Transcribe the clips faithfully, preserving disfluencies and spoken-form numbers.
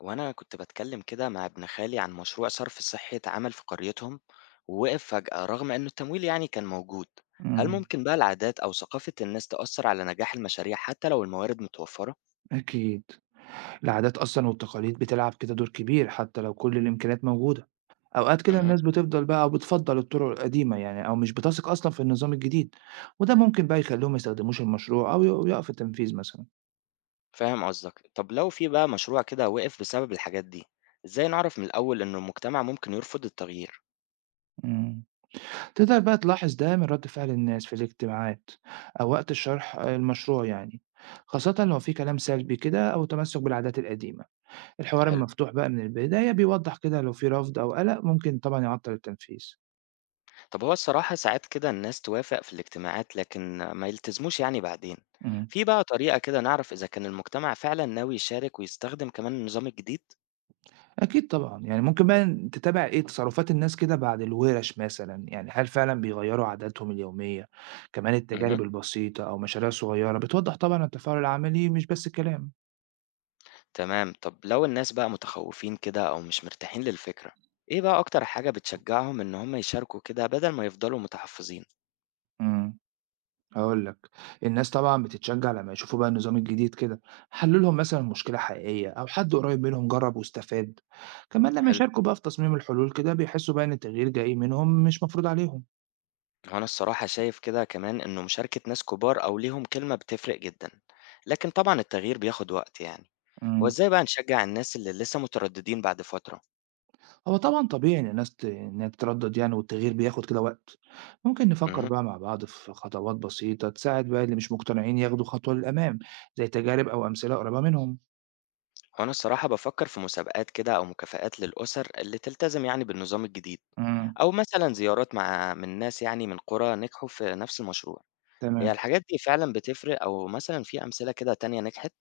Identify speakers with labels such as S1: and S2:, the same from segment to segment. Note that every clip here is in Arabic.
S1: وأنا كنت بتكلم كده مع ابن خالي عن مشروع صرف صحي اتعمل في قريتهم، ووقف فجأة رغم إنه التمويل يعني كان موجود. هل
S2: إمم،
S1: ممكن بقى العادات أو ثقافة الناس تأثر على نجاح المشاريع حتى لو الموارد متوفرة؟
S2: أكيد. العادات أصلًا والتقاليد بتلعب كده دور كبير حتى لو كل الإمكانيات موجودة، أوقات كده
S1: امم.
S2: الناس بتفضل بقى أو بتفضّل الطرق القديمة يعني أو مش بتثق أصلًا في النظام الجديد، وده ممكن بقى يخلّيهم ما يستخدموش المشروع أو ي يقف التنفيذ مثلًا.
S1: فاهم قصدك. طب لو في بقى مشروع كده وقف بسبب الحاجات دي، إزاي نعرف من الأول إنه المجتمع ممكن يرفض التغيير؟
S2: إمم، تقدر بقى تلاحظ ده من رد فعل الناس في الاجتماعات أو وقت الشرح آه، المشروع يعني، خاصةً لو في كلام سلبي كده أو تمسّك بالعادات القديمة. الحوار
S1: حلو.
S2: المفتوح بقى من البداية بيوضّح كده لو في رفض أو قلق ممكن طبعًا يعطّل التنفيذ.
S1: طب هو الصراحة ساعات كده الناس توافق في الاجتماعات لكن ما يلتزموش يعني بعدين.
S2: إمم.
S1: في بقى طريقة كده نعرف إذا كان المجتمع فعلا ناوي يشارك ويستخدم كمان النظام الجديد؟
S2: أكيد طبعًا، يعني ممكن بقى تتابع إيه، تصرفات الناس كده بعد الورش مثلًا، يعني هل فعلًا بيغيّروا عاداتهم اليومية؟ كمان
S1: اهم.
S2: التجارب البسيطة أو مشاريع صغيرة بتوضّح طبعًا التفاعل العملي مش بس الكلام.
S1: تمام، طب لو الناس بقى متخوّفين كده أو مش مرتاحين للفكرة، إيه بقى أكتر حاجة بتشجّعهم إن هم يشاركوا كده بدل ما يفضلوا متحفّظين؟
S2: إمم، هاقول لك، الناس طبعًا بتتشجع لمّا يشوفوا بقى النظام الجديد كده، حلّوا لهم مثلًا مشكلة حقيقية أو حد قريب منهم جرّب واستفاد، كمان لمّا
S1: حلو.
S2: يشاركوا بقى في تصميم الحلول كده بيحسوا بقى إن التغيير جاي منهم مش مفروض عليهم.
S1: هو أنا الصراحة شايف كده كمان إنه مشاركة ناس كبار أو ليهم كلمة بتفرق جدًا، لكن طبعًا التغيير بياخد وقت يعني. هو
S2: إمم.
S1: إزاي بقى نشجّع الناس اللي لسه متردّدين بعد فترة؟
S2: هو طبعًا طبيعي إن الناس ت إنها تتردّد يعني والتغيير بياخد كده وقت، ممكن نفكّر
S1: اهم.
S2: بقى مع بعض في خطوات بسيطة تساعد بقى اللي مش مقتنعين ياخدوا خطوة للأمام، زي تجارب أو أمثلة قريبة منهم.
S1: هو أنا الصراحة بافكّر في مسابقات كده أو مكافآت للأسر اللي تلتزم يعني بالنظام الجديد،
S2: إمم،
S1: أو مثلًا زيارات مع من ناس يعني من قرى نجحوا في نفس المشروع. هي
S2: تمام.
S1: الحاجات دي فعلًا بتفرق أو مثلًا في أمثلة كده تانية نجحت؟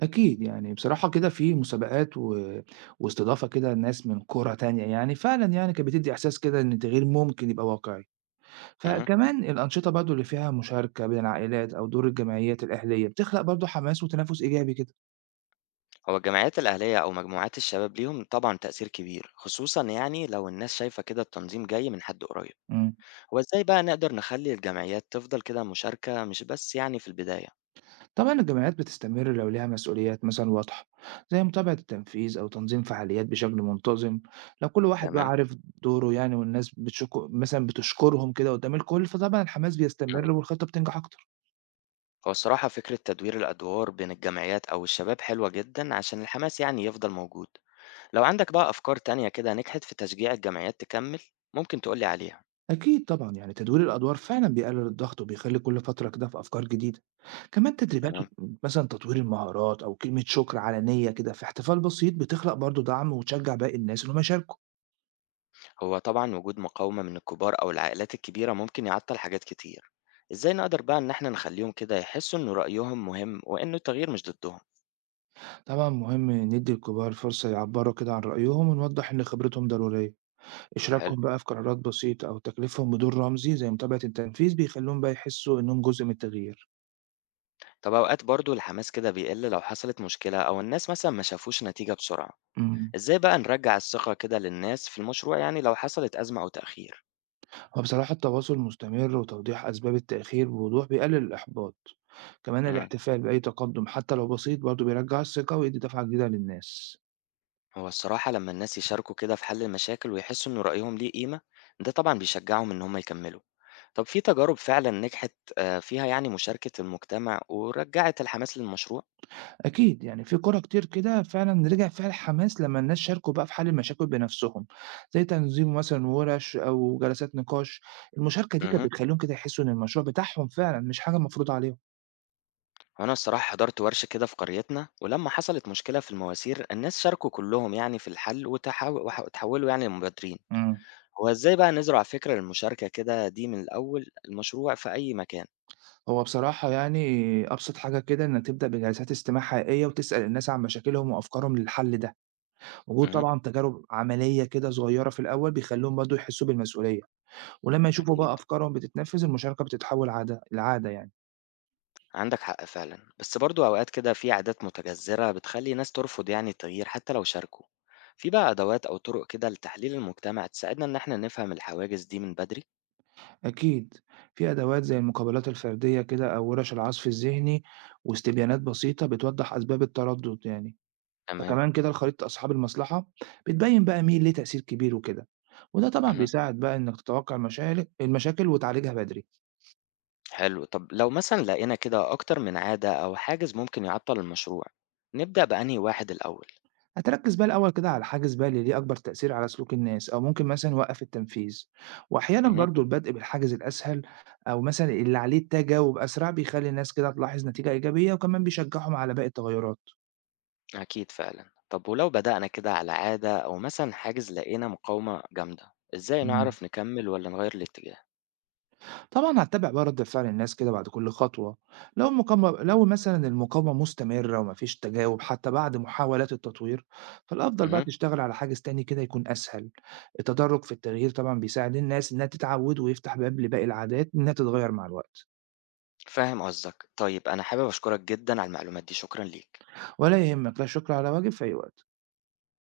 S2: أكيد يعني بصراحة كده في مسابقات و واستضافة كده لناس من قرى تانية يعني فعلًا يعني كانت بتدّي إحساس كده إن التغيير ممكن يبقى واقعي.
S1: اهم.
S2: فكمان الأنشطة برضه اللي فيها مشاركة بين العائلات أو دور الجمعيات الأهلية بتخلق برضه حماس وتنافس إيجابي كده.
S1: هو الجمعيات الأهلية أو مجموعات الشباب ليهم طبعًا تأثير كبير، خصوصًا يعني لو الناس شايفة كده التنظيم جاي من حد قريب.
S2: إمم.
S1: هو إزاي بقى نقدر نخلّي الجمعيات تفضل كده مشاركة مش بس يعني في البداية؟
S2: طبعا الجامعات بتستمر لو ليها مسؤوليات مثلا واضحة، زي متابعة التنفيذ أو تنظيم فعاليات بشكل منتظم. لو كل واحد بقى
S1: تمام.
S2: عارف دوره يعني والناس بتشكر مثلا بتشكرهم كده قدام الكل فطبعا الحماس
S1: إمم.
S2: بيستمر والخطة بتنجح أكتر.
S1: هو الصراحة فكرة تدوير الأدوار بين الجمعيات أو الشباب حلوة جدًا عشان الحماس يعني يفضل موجود. لو عندك بقى أفكار تانية كده نجحت في تشجيع الجمعيات تكمّل، ممكن تقول لي عليها.
S2: أكيد طبعا يعني تدوير الأدوار فعلا بيقلل الضغط وبيخلي كل فترة كده في أفكار جديدة. كمان تدريبات
S1: تمام.
S2: وت- مثلا تطوير المهارات أو كلمة شكر علنية كده في احتفال بسيط بتخلق برضو دعم وتشجع باقي الناس إنهم يشاركوا.
S1: هو طبعا وجود مقاومة من الكبار أو العائلات الكبيرة ممكن يعطل حاجات كتير. إزاي نقدر بقى إن إحنا نخليهم كده يحسوا إن رأيهم مهم وإنه التغيير مش ضدهم؟
S2: طبعا مهم ندي الكبار فرصة يعبروا كده عن رأيهم ونوضح إن خبرتهم ضرورية.
S1: حلو.
S2: إشراكهم بقى في قرارات بسيطة أو تكليفهم بدور رمزي زي متابعة التنفيذ بيخليهم بقى يحسوا إنهم جزء من التغيير.
S1: طب أوقات برضو الحماس كده بيقل لو حصلت مشكلة أو الناس مثلا ما شافوش نتيجة بسرعة.
S2: امم
S1: إزاي بقى نرجع الثقة كده للناس في المشروع يعني لو حصلت أزمة أو تأخير؟
S2: وبصراحة التواصل المستمر وتوضيح أسباب التأخير بوضوح بيقلل الإحباط. كمان
S1: مم.
S2: الاحتفال بأي تقدم حتى لو بسيط برضه بيرجع الثقة ويدي دفعة جديدة للناس.
S1: هو الصراحة لما الناس يشاركوا كده في حل المشاكل ويحسوا إن رأيهم ليه قيمة، ده طبعا بيشجعهم إن هم يكملوا. طب في تجارب فعلا نجحت آه، فيها يعني مشاركة المجتمع ورجعت الحماس للمشروع؟
S2: أكيد يعني في قرى كتير كده فعلا رجع فيها الحماس لما الناس شاركوا بقى في حل المشاكل بنفسهم، زي تنظيم مثلا ورش أو جلسات نقاش. المشاركة دي كانت
S1: مه.
S2: بتخليهم كده يحسوا إن المشروع بتاعهم فعلا مش حاجة مفروضة
S1: وأنا الصراحة حضرت ورشة كده في قريتنا، ولما حصلت مشكلة في المواسير الناس شاركوا كلهم يعني في الحل وتحاو- وح- وتحولوا يعني لمبادرين.
S2: عليهم.
S1: هو إزاي بقى نزرع فكرة المشاركة كده دي من الأول المشروع في أي مكان؟
S2: هو بصراحة يعني أبسط حاجة كده إنك تبدأ بجلسات استماع حقيقية وتسأل الناس عن مشاكلهم وأفكارهم للحل ده، وجود
S1: مه.
S2: طبعا تجارب عملية كده صغيرة في الأول بيخليهم برضه يحسوا بالمسؤولية، ولما يشوفوا
S1: أكيد.
S2: بقى أفكارهم بتتنفذ المشاركة بتتحول عادة لعادة يعني،
S1: عندك حق فعلا بس برضو أوقات كده في عادات متجذرة بتخلي ناس ترفض يعني التغيير حتى لو شاركوا. في بقى أدوات أو طرق كده لتحليل المجتمع تساعدنا إن احنا نفهم الحواجز دي من بدري؟
S2: أكيد. في أدوات زي المقابلات الفردية كده أو ورش العزف الذهني واستبيانات بسيطة بتوضح أسباب التردد يعني،
S1: تمام.
S2: فكمان كده خريطة أصحاب المصلحة بتبين بقى مين ليه تأثير كبير وكده، وده طبعا
S1: مه.
S2: بيساعد بقى إنك تتوقع المشاكل المشاكل وتعالجها بدري.
S1: حلو. طب لو مثلا لقينا كده أكتر من عادة أو حاجز ممكن يعطل المشروع، نبدأ بأنهي واحد الأول؟
S2: هتركز بقى الأول كده على حاجز بقى اللي ليه أكبر تأثير على سلوك الناس أو ممكن مثلا وقف التنفيذ، وأحيانا
S1: مه.
S2: برضو البدء بالحاجز الأسهل أو مثلا اللي عليه التجاوب أسرع بيخلي الناس كده تلاحظ نتيجة إيجابية وكمان بيشجعهم على باقي التغيرات.
S1: أكيد فعلا. طب ولو بدأنا كده على عادة أو مثلا حاجز لقينا مقاومة جامدة، إزاي
S2: مم.
S1: نعرف نكمل ولا نغير الاتجاه؟
S2: طبعًا هاتّبع بقى رد فعل الناس كده بعد كل خطوة، لو المقاومة لو مثلًا المقاومة مستمرة وما فيش تجاوب حتى بعد محاولات التطوير، فالأفضل بقى
S1: مه.
S2: تشتغل على حاجز تاني كده يكون أسهل. التدرج في التغيير طبعًا بيساعد الناس إنها تتعود ويفتح باب لباقي العادات إنها تتغير مع الوقت.
S1: فاهم قصدك. طيب أنا حابب أشكرك جدًا على المعلومات دي، شكرًا ليك.
S2: ولا يهمك، لا شكر على واجب، في أي وقت.